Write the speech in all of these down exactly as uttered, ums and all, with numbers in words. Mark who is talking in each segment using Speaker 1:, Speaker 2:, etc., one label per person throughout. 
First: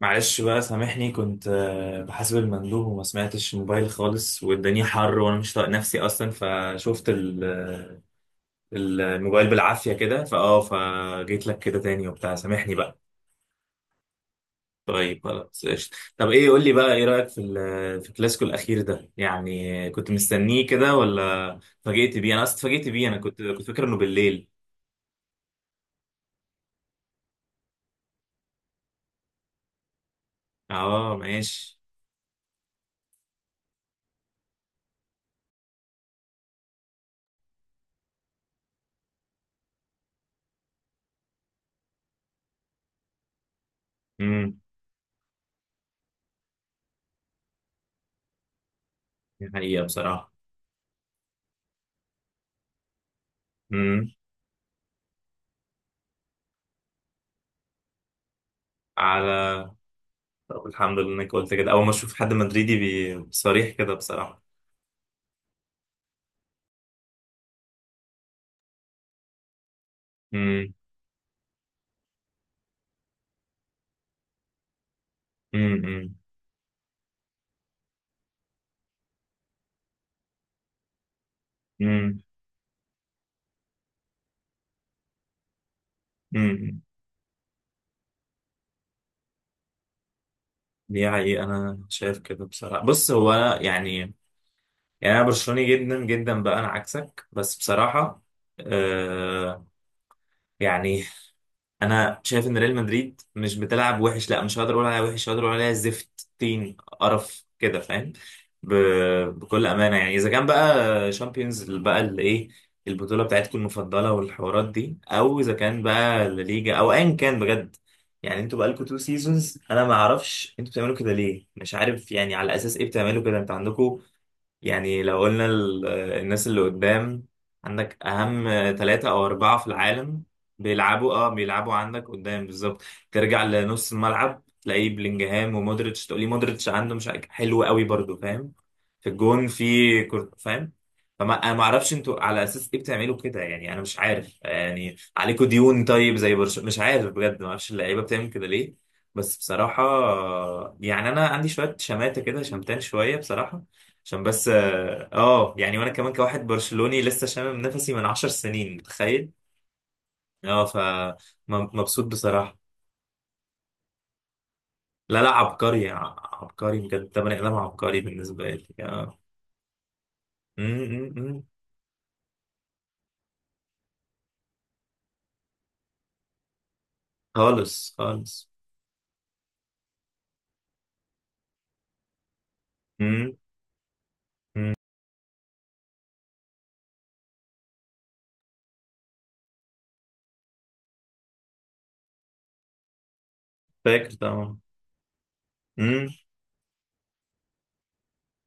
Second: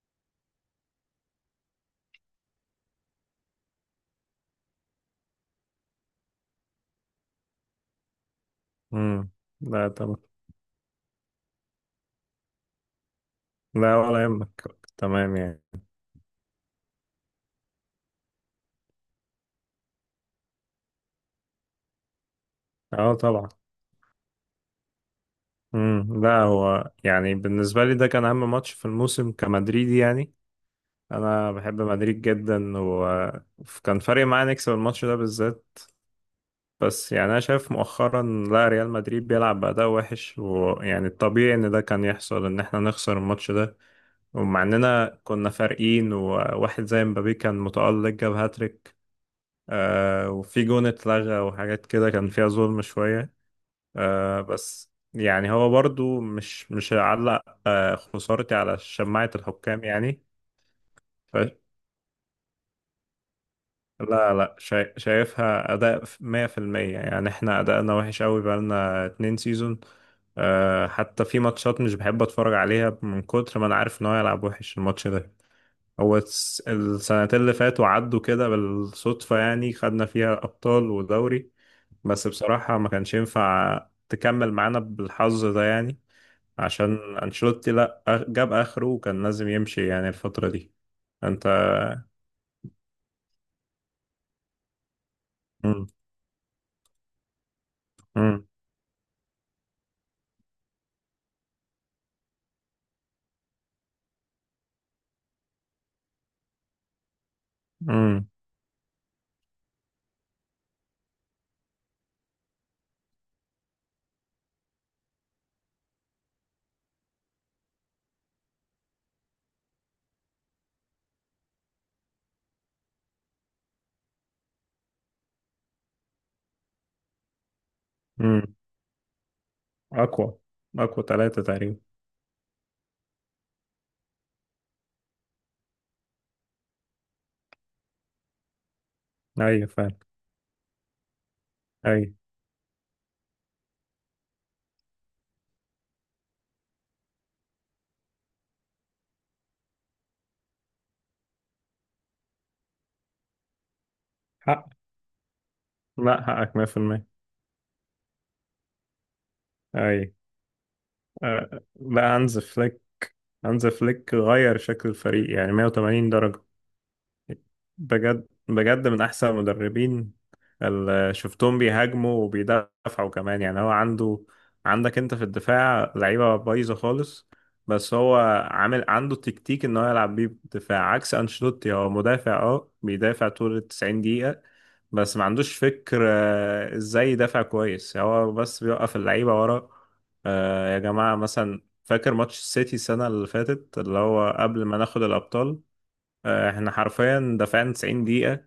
Speaker 1: معلش بقى سامحني، كنت آه، بحاسب المندوب وما سمعتش الموبايل خالص، والدنيا حر وانا مش طايق نفسي اصلا. فشفت ال- آه، ال-
Speaker 2: امم.
Speaker 1: الموبايل
Speaker 2: لا
Speaker 1: بالعافية
Speaker 2: طبعا.
Speaker 1: كده، فاه فجيت لك كده تاني وبتاع. سامحني بقى.
Speaker 2: لا ولا يهمك.
Speaker 1: طيب
Speaker 2: تمام يعني.
Speaker 1: خلاص قشطة. طب ايه، قول لي بقى، ايه رأيك في ال- في الكلاسيكو الاخير ده؟ يعني كنت مستنيه كده ولا اتفاجئت بيه؟ انا اصلا اتفاجئت بيه،
Speaker 2: اه
Speaker 1: انا كنت
Speaker 2: طبعا.
Speaker 1: كنت فاكر انه بالليل.
Speaker 2: امم لا، هو يعني بالنسبة لي ده كان أهم ماتش في الموسم كمدريدي يعني.
Speaker 1: اه
Speaker 2: أنا
Speaker 1: ماشي.
Speaker 2: بحب مدريد جدا، وكان فارق معايا نكسب الماتش ده بالذات. بس يعني أنا شايف مؤخرا، لا ريال مدريد بيلعب بأداء وحش، ويعني الطبيعي إن ده كان يحصل إن إحنا نخسر الماتش ده.
Speaker 1: امم.
Speaker 2: ومع إننا كنا فارقين وواحد زي مبابي كان متألق جاب هاتريك.
Speaker 1: دي حقيقة
Speaker 2: آه
Speaker 1: بصراحة.
Speaker 2: وفي جون اتلغى وحاجات كده كان فيها ظلم شوية.
Speaker 1: امم.
Speaker 2: آه بس يعني هو برضو مش مش هعلق آه خسارتي على شماعة
Speaker 1: على
Speaker 2: الحكام يعني.
Speaker 1: طب الحمد لله انك قلت
Speaker 2: ف...
Speaker 1: كده، اول ما اشوف حد مدريدي بي- صريح كده
Speaker 2: لا
Speaker 1: بصراحه.
Speaker 2: لا، شا... شايفها أداء مية في المية، يعني احنا أداءنا وحش قوي بقالنا اتنين سيزون.
Speaker 1: امم،
Speaker 2: آه حتى في ماتشات مش بحب أتفرج عليها من كتر ما أنا عارف إن هو هيلعب وحش الماتش ده.
Speaker 1: امم،
Speaker 2: هو الس- السنتين اللي فاتوا عدوا كده بالصدفة، يعني خدنا فيها أبطال ودوري.
Speaker 1: امم،
Speaker 2: بس بصراحة ما كانش ينفع تكمل معانا بالحظ ده يعني.
Speaker 1: امم.
Speaker 2: عشان أنشيلوتي لا أخ- جاب آخره وكان لازم يمشي يعني الفترة دي.
Speaker 1: دي حقيقه،
Speaker 2: أنت.
Speaker 1: انا شايف كده بصراحه. بص، هو أنا يعني يعني انا برشلوني
Speaker 2: مم.
Speaker 1: جدا جدا بقى، انا عكسك بس بصراحه.
Speaker 2: مم.
Speaker 1: آه، يعني انا شايف ان ريال مدريد مش بتلعب وحش، لا مش هقدر اقول عليها وحش، هقدر اقول عليها زفت طين قرف كده، فاهم؟
Speaker 2: مم.
Speaker 1: ب... بكل امانه يعني. اذا كان بقى شامبيونز بقى الايه، البطوله بتاعتكم المفضله والحوارات دي، او اذا كان بقى لا ليجا، او ايا كان بجد. يعني انتوا بقالكم تو سيزونز، انا ما اعرفش انتوا بتعملوا كده ليه، مش عارف يعني على اساس ايه بتعملوا كده. انتوا عندكم، يعني لو قلنا ال- الناس اللي قدام، عندك أهم
Speaker 2: مم.
Speaker 1: ثلاثة أو أربعة في العالم
Speaker 2: أقوى أقوى
Speaker 1: بيلعبوا اه
Speaker 2: ثلاثة
Speaker 1: بيلعبوا
Speaker 2: تقريبا.
Speaker 1: عندك قدام بالظبط. ترجع لنص الملعب تلاقيه بلينجهام ومودريتش، تقولي مودريتش عنده مش عارف- حلو قوي برضو، فاهم؟ في الجون في
Speaker 2: أيوة فعلا.
Speaker 1: كورت، فاهم؟ فما انا ما اعرفش
Speaker 2: أيوة.
Speaker 1: انتوا على اساس ايه بتعملوا كده، يعني انا مش عارف. يعني عليكوا ديون طيب زي برشلونة، مش عارف بجد، ما اعرفش اللعيبه بتعمل كده ليه، بس بصراحه. يعني انا عندي شويه شماته كده، شمتان شويه بصراحه، عشان بس
Speaker 2: حق.
Speaker 1: اه، آه، يعني. وانا كمان
Speaker 2: لا،
Speaker 1: كواحد
Speaker 2: حقك
Speaker 1: برشلوني
Speaker 2: مية في المية.
Speaker 1: لسه شامم نفسي من عشر سنين، متخيل.
Speaker 2: أيوة.
Speaker 1: اه، ف
Speaker 2: أه.
Speaker 1: م- مبسوط
Speaker 2: لا، هانز
Speaker 1: بصراحة.
Speaker 2: فليك هانز فليك غير شكل
Speaker 1: لا لا،
Speaker 2: الفريق يعني
Speaker 1: عبقري،
Speaker 2: مية وتمانين
Speaker 1: ع-
Speaker 2: درجة.
Speaker 1: عبقري بجد، ده بني ادم عبقري
Speaker 2: بجد
Speaker 1: بالنسبة لي.
Speaker 2: بجد من
Speaker 1: اه.
Speaker 2: أحسن المدربين.
Speaker 1: م- م-
Speaker 2: ال-
Speaker 1: م.
Speaker 2: شفتهم بيهاجموا وبيدافعوا كمان، يعني هو عنده. عندك انت في الدفاع لعيبة بايظة خالص.
Speaker 1: خالص
Speaker 2: بس هو
Speaker 1: خالص.
Speaker 2: عامل عنده تكتيك ان هو يلعب بيه بدفاع عكس انشيلوتي. هو مدافع، اه بيدافع
Speaker 1: م-
Speaker 2: طول ال تسعين دقيقة.
Speaker 1: م.
Speaker 2: بس ما عندوش فكر، آه، ازاي يدافع كويس. هو بس بيوقف اللعيبة ورا. آه، يا جماعة مثلا فاكر ماتش السيتي السنة اللي فاتت، اللي
Speaker 1: فاكر
Speaker 2: هو
Speaker 1: طبعا.
Speaker 2: قبل ما ناخد الأبطال.
Speaker 1: م.
Speaker 2: آه، احنا حرفيا دافعنا تسعين دقيقة.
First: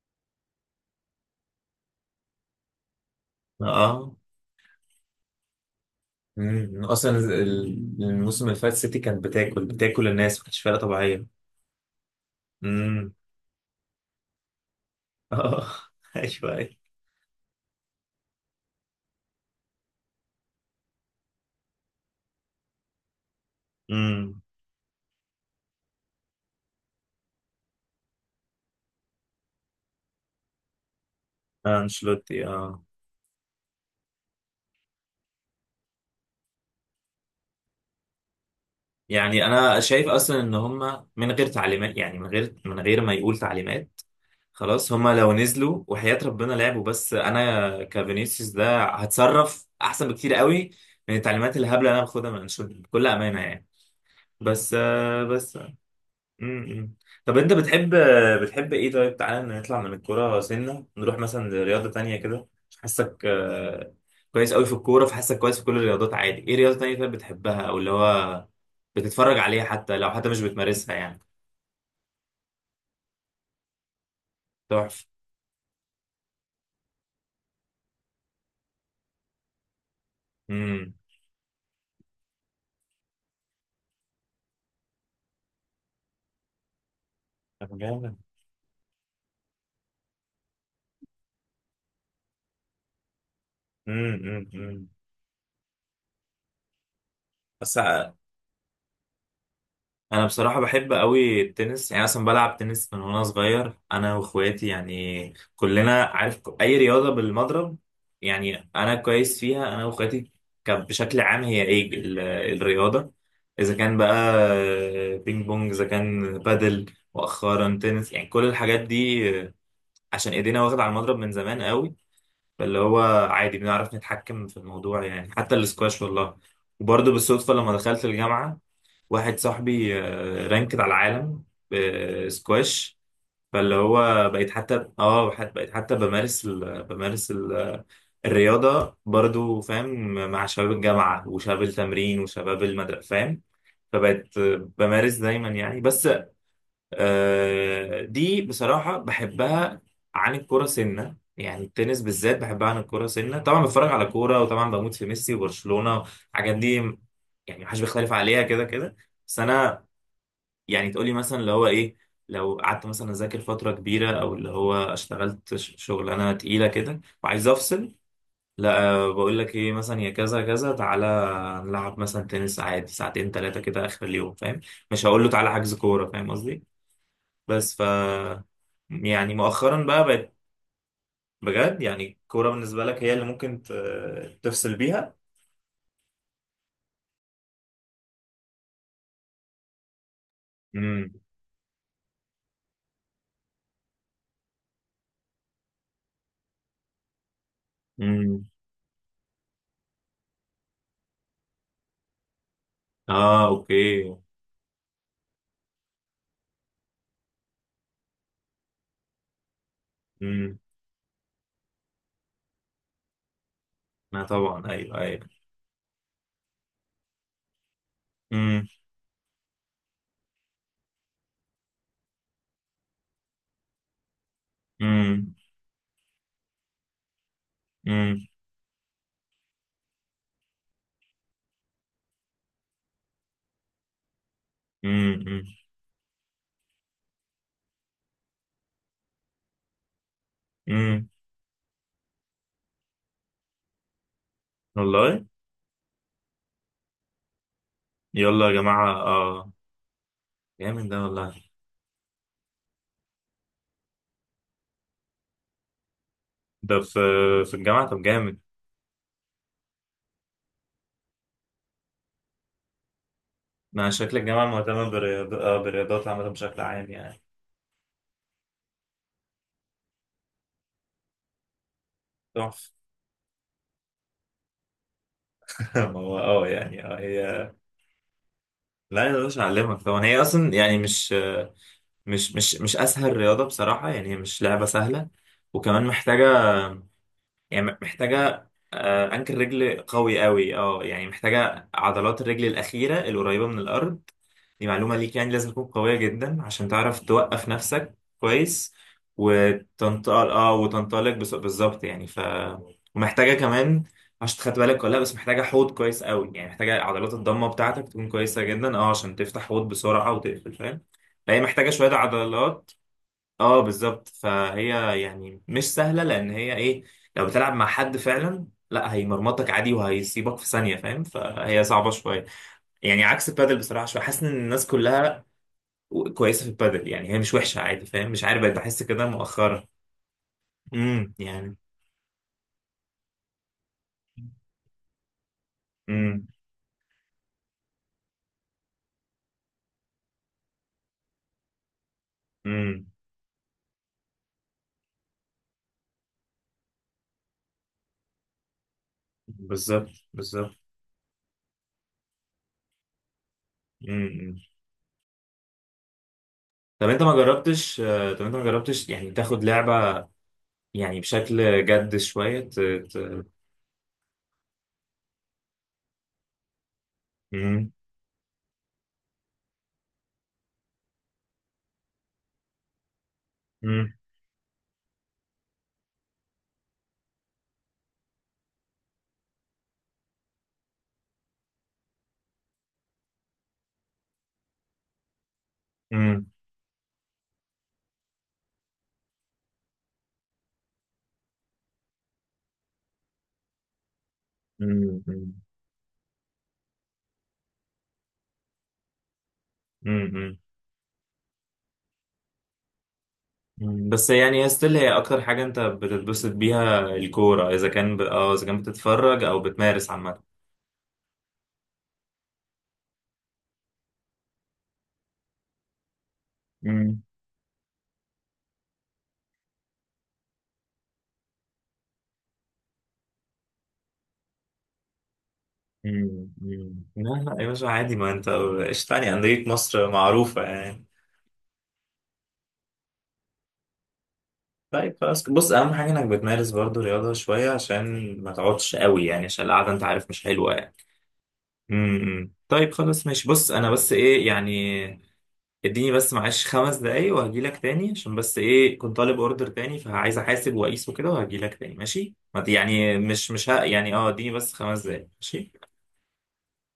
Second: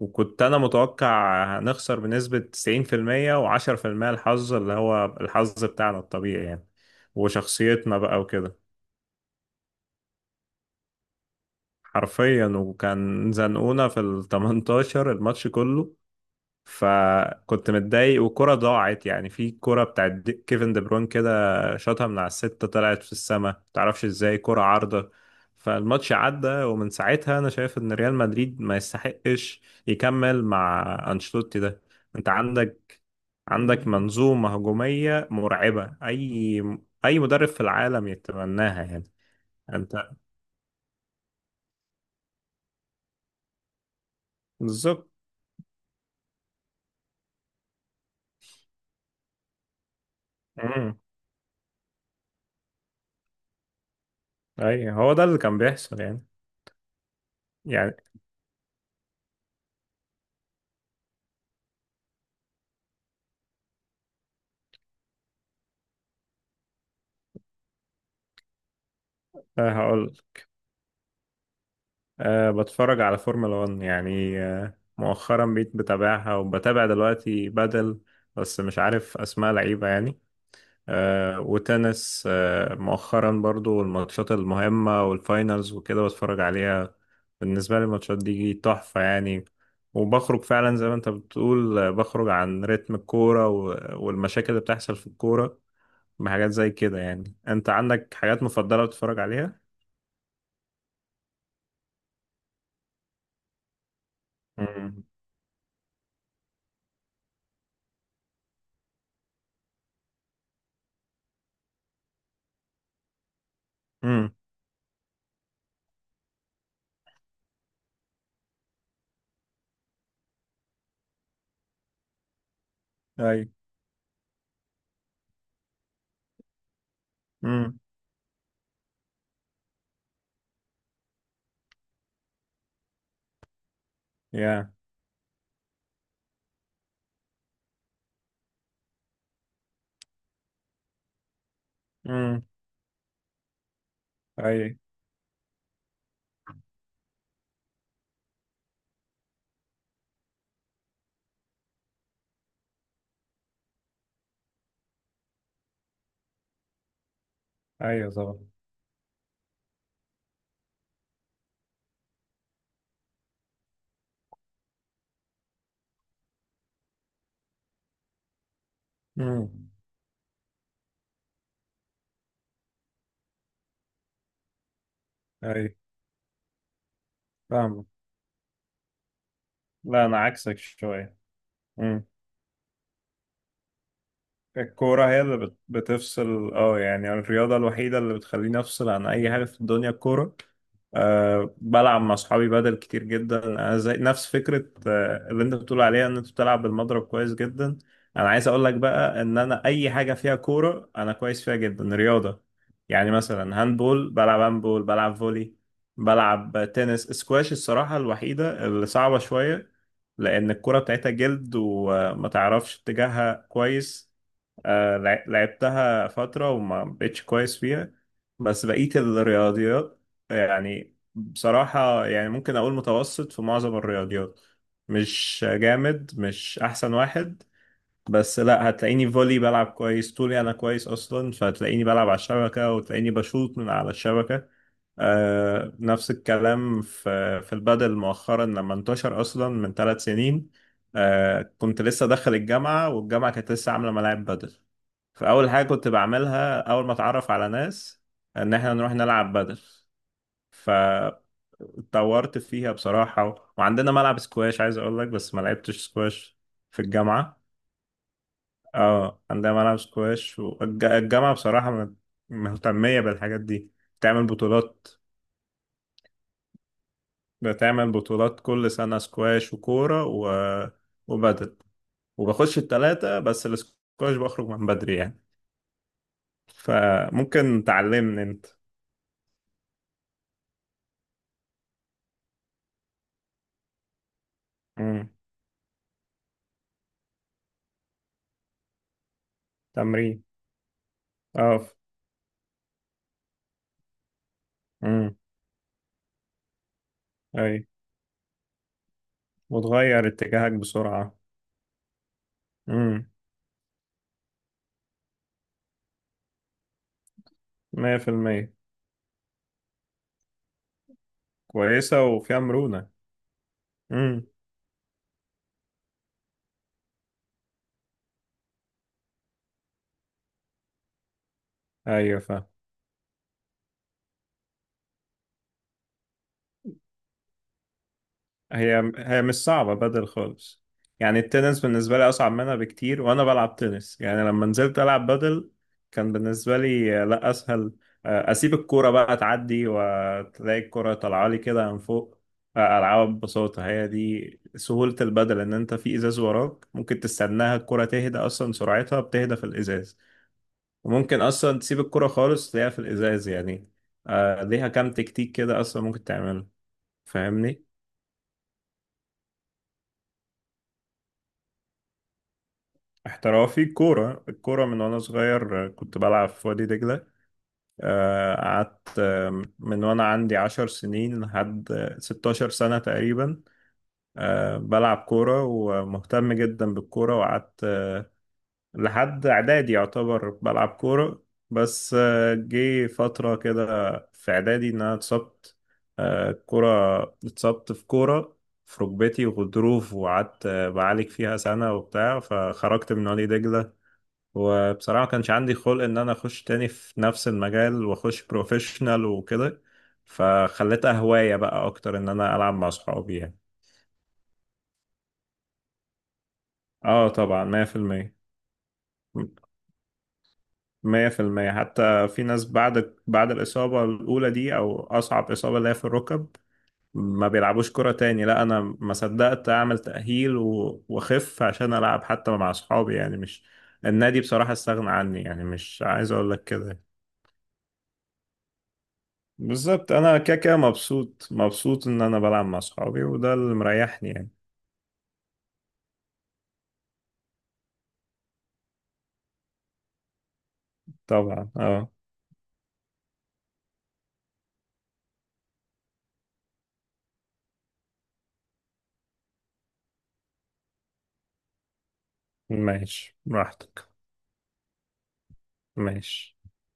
Speaker 2: وكنت انا متوقع هنخسر بنسبة تسعين في المية و10%،
Speaker 1: اه.
Speaker 2: الحظ اللي هو الحظ بتاعنا الطبيعي يعني.
Speaker 1: م. اصلا
Speaker 2: وشخصيتنا
Speaker 1: ال-
Speaker 2: بقى
Speaker 1: الموسم اللي
Speaker 2: وكده.
Speaker 1: فات سيتي كانت بتاكل بتاكل الناس، ما كانتش فرقة طبيعية.
Speaker 2: حرفيا
Speaker 1: م.
Speaker 2: وكان زنقونا في ال تمنتاشر الماتش
Speaker 1: اه.
Speaker 2: كله.
Speaker 1: ايوه ايوه.
Speaker 2: فكنت متضايق وكرة ضاعت، يعني في كرة بتاعت دي- كيفن دي بروين كده، شاطها من على الستة طلعت في السماء، متعرفش ازاي
Speaker 1: م.
Speaker 2: كرة عارضة. فالماتش عدى، ومن ساعتها انا شايف ان ريال مدريد ما يستحقش يكمل مع انشيلوتي
Speaker 1: آه،
Speaker 2: ده. انت.
Speaker 1: انشيلوتي، اه.
Speaker 2: عندك عندك منظومة هجومية مرعبة. اي اي مدرب في العالم يتمناها يعني.
Speaker 1: يعني انا شايف
Speaker 2: انت
Speaker 1: اصلا ان هم من غير تعليمات، يعني من غير من غير ما يقول تعليمات خلاص، هم
Speaker 2: بالظبط.
Speaker 1: لو نزلوا وحياة ربنا لعبوا بس. انا كفينيسيوس ده هتصرف احسن بكتير قوي
Speaker 2: امم.
Speaker 1: من التعليمات الهبله اللي انا باخدها من انشيلوتي، بكل امانه يعني. بس
Speaker 2: اي، هو
Speaker 1: آه،
Speaker 2: ده اللي
Speaker 1: بس
Speaker 2: كان
Speaker 1: آه،
Speaker 2: بيحصل يعني.
Speaker 1: م- م. طب انت بتحب
Speaker 2: يعني
Speaker 1: بتحب ايه؟ طيب تعالى نطلع من الكوره سنه، نروح مثلا لرياضه تانية كده. حاسك آه، كويس قوي في الكوره، فحاسك كويس في كل الرياضات عادي. ايه رياضه تانية طيب بتحبها، او اللي هو بتتفرج عليها حتى لو
Speaker 2: هقول
Speaker 1: حتى مش بتمارسها يعني؟
Speaker 2: أه، بتفرج على فورمولا 1، يعني أه
Speaker 1: تحفة.
Speaker 2: مؤخرا بقيت بتابعها، وبتابع دلوقتي بدل. بس مش عارف أسماء لعيبة يعني.
Speaker 1: امم.
Speaker 2: أه وتنس، أه مؤخرا برضو الماتشات المهمة والفاينلز وكده بتفرج عليها.
Speaker 1: طب
Speaker 2: بالنسبة لي
Speaker 1: جامد.
Speaker 2: الماتشات دي تحفة يعني. وبخرج فعلا زي ما انت بتقول، آه، بخرج عن رتم الكورة و-
Speaker 1: امم. امم.
Speaker 2: والمشاكل اللي
Speaker 1: أمم.
Speaker 2: بتحصل في الكورة. بحاجات زي كده، يعني انت
Speaker 1: بس أ-
Speaker 2: عندك حاجات مفضلة بتتفرج عليها؟
Speaker 1: انا بصراحة بحب قوي التنس، يعني اصلا بلعب تنس من وانا صغير، انا واخواتي
Speaker 2: امم.
Speaker 1: يعني كلنا عارف. ك- اي رياضة بالمضرب يعني، انا كويس فيها انا واخواتي. كان بشكل عام، هي ايه ال- الرياضة، اذا كان بقى
Speaker 2: امم.
Speaker 1: بينج بونج، اذا كان بادل، مؤخرا تنس يعني، كل الحاجات دي، عشان ايدينا واخدة على المضرب من زمان قوي، فاللي هو
Speaker 2: اي.
Speaker 1: عادي بنعرف نتحكم في الموضوع. يعني حتى الاسكواش، والله، وبرضه بالصدفة لما
Speaker 2: امم.
Speaker 1: دخلت الجامعة واحد صاحبي آه، رانكد على العالم بسكواش. فاللي هو بقيت
Speaker 2: يا.
Speaker 1: حتى اه حت- بقيت حتى بمارس ال... بمارس ال... الرياضة برضو، فاهم؟ مع شباب الجامعة وشباب التمرين
Speaker 2: امم.
Speaker 1: وشباب المدرسة، فاهم؟ فبقيت آه،
Speaker 2: اي.
Speaker 1: بمارس دايما يعني بس. آه، دي بصراحة بحبها عن الكورة سنة، يعني التنس بالذات بحبها عن الكورة سنة. طبعا بتفرج على كورة، وطبعا بموت في ميسي وبرشلونة الحاجات دي، يعني محدش
Speaker 2: ايوه
Speaker 1: بيختلف
Speaker 2: طبعا.
Speaker 1: عليها كده كده. بس أنا يعني، تقولي مثلا اللي هو إيه، لو قعدت مثلا أذاكر فترة كبيرة، أو اللي هو اشتغلت ش- شغلانة تقيلة كده وعايز أفصل، لا، آه، بقول لك
Speaker 2: امم.
Speaker 1: إيه، مثلا يا كذا كذا تعالى نلعب مثلا تنس عادي ساعتين تلاتة كده آخر اليوم، فاهم؟ مش هقول له تعالى
Speaker 2: اي.
Speaker 1: حجز كورة، فاهم قصدي؟ بس ف
Speaker 2: فاهمك.
Speaker 1: يعني مؤخرا بقى
Speaker 2: لا، انا
Speaker 1: بقت.
Speaker 2: عكسك شويه.
Speaker 1: بجد،
Speaker 2: مم.
Speaker 1: يعني الكورة بالنسبة لك هي اللي ممكن ت- تفصل
Speaker 2: الكورة
Speaker 1: بيها.
Speaker 2: هي اللي بت- بتفصل، اه يعني الرياضة الوحيدة اللي بتخليني أفصل عن أي حاجة في الدنيا الكورة.
Speaker 1: امم.
Speaker 2: أه بلعب مع أصحابي بدل كتير جدا، أنا زي نفس فكرة آه، اللي أنت بتقول عليها إن أنت بتلعب بالمضرب كويس جدا. أنا عايز
Speaker 1: امم.
Speaker 2: أقول لك بقى إن أنا أي حاجة فيها كورة أنا كويس فيها جدا رياضة. يعني
Speaker 1: اه
Speaker 2: مثلا
Speaker 1: اوكي.
Speaker 2: هاندبول، بلعب هاندبول، بلعب فولي، بلعب تنس، سكواش الصراحة الوحيدة اللي صعبة شوية، لأن
Speaker 1: امم.
Speaker 2: الكرة بتاعتها جلد وما تعرفش اتجاهها كويس.
Speaker 1: ما طبعا، ايوه
Speaker 2: آه، لع-
Speaker 1: ايوه.
Speaker 2: لعبتها فترة وما بقتش كويس فيها. بس
Speaker 1: امم.
Speaker 2: بقيت الرياضيات يعني بصراحة، يعني ممكن أقول متوسط في معظم الرياضيات.
Speaker 1: امم.
Speaker 2: مش جامد، مش أحسن واحد.
Speaker 1: امم.
Speaker 2: بس لا، هتلاقيني فولي بلعب كويس، طولي انا كويس اصلا، فهتلاقيني بلعب على الشبكه وتلاقيني بشوط من على الشبكه.
Speaker 1: امم.
Speaker 2: آه نفس الكلام في في البادل مؤخرا لما انتشر اصلا من ثلاث سنين.
Speaker 1: امم.
Speaker 2: آه كنت لسه داخل الجامعه، والجامعه كانت لسه عامله ملاعب بادل.
Speaker 1: والله.
Speaker 2: فاول حاجه كنت بعملها اول ما اتعرف على ناس،
Speaker 1: يلا يا
Speaker 2: ان احنا
Speaker 1: جماعة،
Speaker 2: نروح نلعب
Speaker 1: اه.
Speaker 2: بادل.
Speaker 1: جامد ده
Speaker 2: فاتطورت
Speaker 1: والله.
Speaker 2: فيها بصراحه. وعندنا ملعب سكواش عايز اقول لك، بس ما لعبتش سكواش
Speaker 1: ده
Speaker 2: في
Speaker 1: في
Speaker 2: الجامعه.
Speaker 1: في الجامعة. طب جامد.
Speaker 2: اه عندها ملعب سكواش، والجامعة بصراحة مت- مهتمية بالحاجات دي.
Speaker 1: ما شكل
Speaker 2: بتعمل
Speaker 1: الجامعة
Speaker 2: بطولات
Speaker 1: مهتمة بالرياض- آه، بالرياضات عامة بشكل عام يعني.
Speaker 2: بتعمل بطولات كل سنة، سكواش وكورة و... وبدل، وبخش
Speaker 1: تحفة.
Speaker 2: التلاتة بس السكواش بخرج من بدري يعني.
Speaker 1: ما هو اه يعني، اه هي،
Speaker 2: فممكن تعلمني انت.
Speaker 1: لا يا باشا اعلمك طبعا. هي اصلا يعني، مش مش مش مش اسهل رياضه بصراحه. يعني هي مش لعبه سهله،
Speaker 2: مم.
Speaker 1: وكمان محتاجه، يعني محتاجه آه، انكل رجل قوي
Speaker 2: تمرين.
Speaker 1: قوي، اه يعني
Speaker 2: اه.
Speaker 1: محتاجه عضلات الرجل الاخيره القريبه من الارض. دي معلومه
Speaker 2: امم.
Speaker 1: ليك، يعني لازم تكون قويه جدا عشان تعرف توقف
Speaker 2: اي.
Speaker 1: نفسك كويس،
Speaker 2: وتغير
Speaker 1: وتنطلق
Speaker 2: اتجاهك
Speaker 1: اه وتنطلق
Speaker 2: بسرعة.
Speaker 1: بس- بالظبط يعني. ف
Speaker 2: امم.
Speaker 1: ومحتاجه كمان، مش خدت بالك ولا لا، بس محتاجه حوض كويس قوي، يعني محتاجه عضلات الضمه بتاعتك
Speaker 2: مية في
Speaker 1: تكون كويسه
Speaker 2: المية
Speaker 1: جدا، اه عشان تفتح حوض بسرعه وتقفل، فاهم؟ فهي محتاجه شويه
Speaker 2: كويسة وفيها
Speaker 1: عضلات،
Speaker 2: مرونة.
Speaker 1: اه بالظبط.
Speaker 2: امم.
Speaker 1: فهي يعني مش سهله، لان هي ايه، لو بتلعب مع حد فعلا لا هيمرمطك عادي وهيسيبك في ثانيه، فاهم؟ فهي صعبه
Speaker 2: ايوه
Speaker 1: شويه.
Speaker 2: فاهم.
Speaker 1: يعني عكس البادل بصراحه شويه، حاسس ان الناس كلها كويسه في البادل، يعني هي مش وحشه عادي، فاهم؟ مش عارف بقيت بحس
Speaker 2: هي
Speaker 1: كده
Speaker 2: هي مش
Speaker 1: مؤخرا.
Speaker 2: صعبة بدل خالص،
Speaker 1: امم
Speaker 2: يعني
Speaker 1: يعني.
Speaker 2: التنس بالنسبة لي أصعب منها بكتير، وأنا بلعب تنس يعني لما نزلت ألعب بدل كان
Speaker 1: امم.
Speaker 2: بالنسبة لي، آه، لا أسهل. آه، أسيب الكورة بقى تعدي، وتلاقي الكورة طالعة لي كده من فوق، آه،
Speaker 1: امم.
Speaker 2: ألعبها ببساطة. هي دي سهولة البدل إن أنت في إزاز وراك ممكن تستناها الكورة تهدى، أصلا سرعتها بتهدى في
Speaker 1: بالظبط
Speaker 2: الإزاز.
Speaker 1: بالظبط.
Speaker 2: وممكن أصلا تسيب الكورة خالص تلاقيها في الإزاز يعني.
Speaker 1: امم. امم.
Speaker 2: آه، ليها كام تكتيك كده أصلا ممكن تعمله.
Speaker 1: طب انت ما
Speaker 2: فاهمني؟
Speaker 1: جربتش آه، طب انت ما جربتش يعني تاخد لعبه يعني بشكل جد شويه، ت... ت...
Speaker 2: احترافي كورة، الكورة من وأنا صغير آه، كنت بلعب في وادي دجلة،
Speaker 1: امم.
Speaker 2: آه، قعدت آه، من وأنا عندي عشر سنين لحد آه، ستاشر سنة تقريبا،
Speaker 1: امم.
Speaker 2: آه، بلعب كورة ومهتم جدا بالكورة. وقعدت آه، لحد إعدادي يعتبر بلعب كورة. بس آه، جه فترة كده في إعدادي إن أنا اتصبت،
Speaker 1: امم.
Speaker 2: آه، كورة. اتصبت في كورة في ركبتي وغضروف، وقعدت آه، بعالج فيها سنة وبتاع، فخرجت من وادي دجلة.
Speaker 1: امم،
Speaker 2: وبصراحة ما كانش
Speaker 1: امم.
Speaker 2: عندي خلق إن أنا أخش تاني في نفس المجال وأخش بروفيشنال وكده،
Speaker 1: امم.
Speaker 2: فخليتها هواية بقى أكتر إن أنا ألعب مع صحابي يعني.
Speaker 1: أمم. بس يعني ستيل هي اكتر حاجه انت بتتبسط بيها
Speaker 2: آه طبعا
Speaker 1: الكوره،
Speaker 2: مية
Speaker 1: اذا
Speaker 2: في
Speaker 1: كان ب...
Speaker 2: المية
Speaker 1: اه اذا كان بتتفرج او بتمارس عامه.
Speaker 2: مية في المية حتى في ناس بعد بعد الإصابة الأولى دي، أو أصعب إصابة اللي هي في الركب،
Speaker 1: امم.
Speaker 2: ما بيلعبوش كرة تاني. لا أنا ما صدقت أعمل تأهيل و- وأخف عشان ألعب حتى مع صحابي، يعني مش النادي بصراحة استغنى عني يعني مش عايز
Speaker 1: أمم.
Speaker 2: أقول لك كده.
Speaker 1: أمم. لا لا يا باشا، عادي ما انت، ايش تاني انديه مصر
Speaker 2: بالظبط. انا كده
Speaker 1: معروفه
Speaker 2: كده
Speaker 1: يعني.
Speaker 2: مبسوط، مبسوط ان انا بلعب مع اصحابي، وده اللي مريحني يعني.
Speaker 1: طيب خلاص، بص اهم حاجه انك بتمارس برضو رياضه شويه، عشان ما تقعدش قوي، يعني عشان القعده انت عارف مش حلوه يعني.
Speaker 2: طبعا اه.
Speaker 1: امم. أمم. طيب خلاص ماشي. بص انا بس ايه يعني، اديني بس معلش خمس دقايق وهجيلك تاني، عشان بس ايه، كنت طالب اوردر تاني فعايز احاسب واقيسه كده وهجيلك تاني، ماشي؟ ما ت- يعني
Speaker 2: ماشي
Speaker 1: مش مش ه...
Speaker 2: براحتك.
Speaker 1: يعني اه اديني بس خمس دقايق، ماشي؟
Speaker 2: ماشي.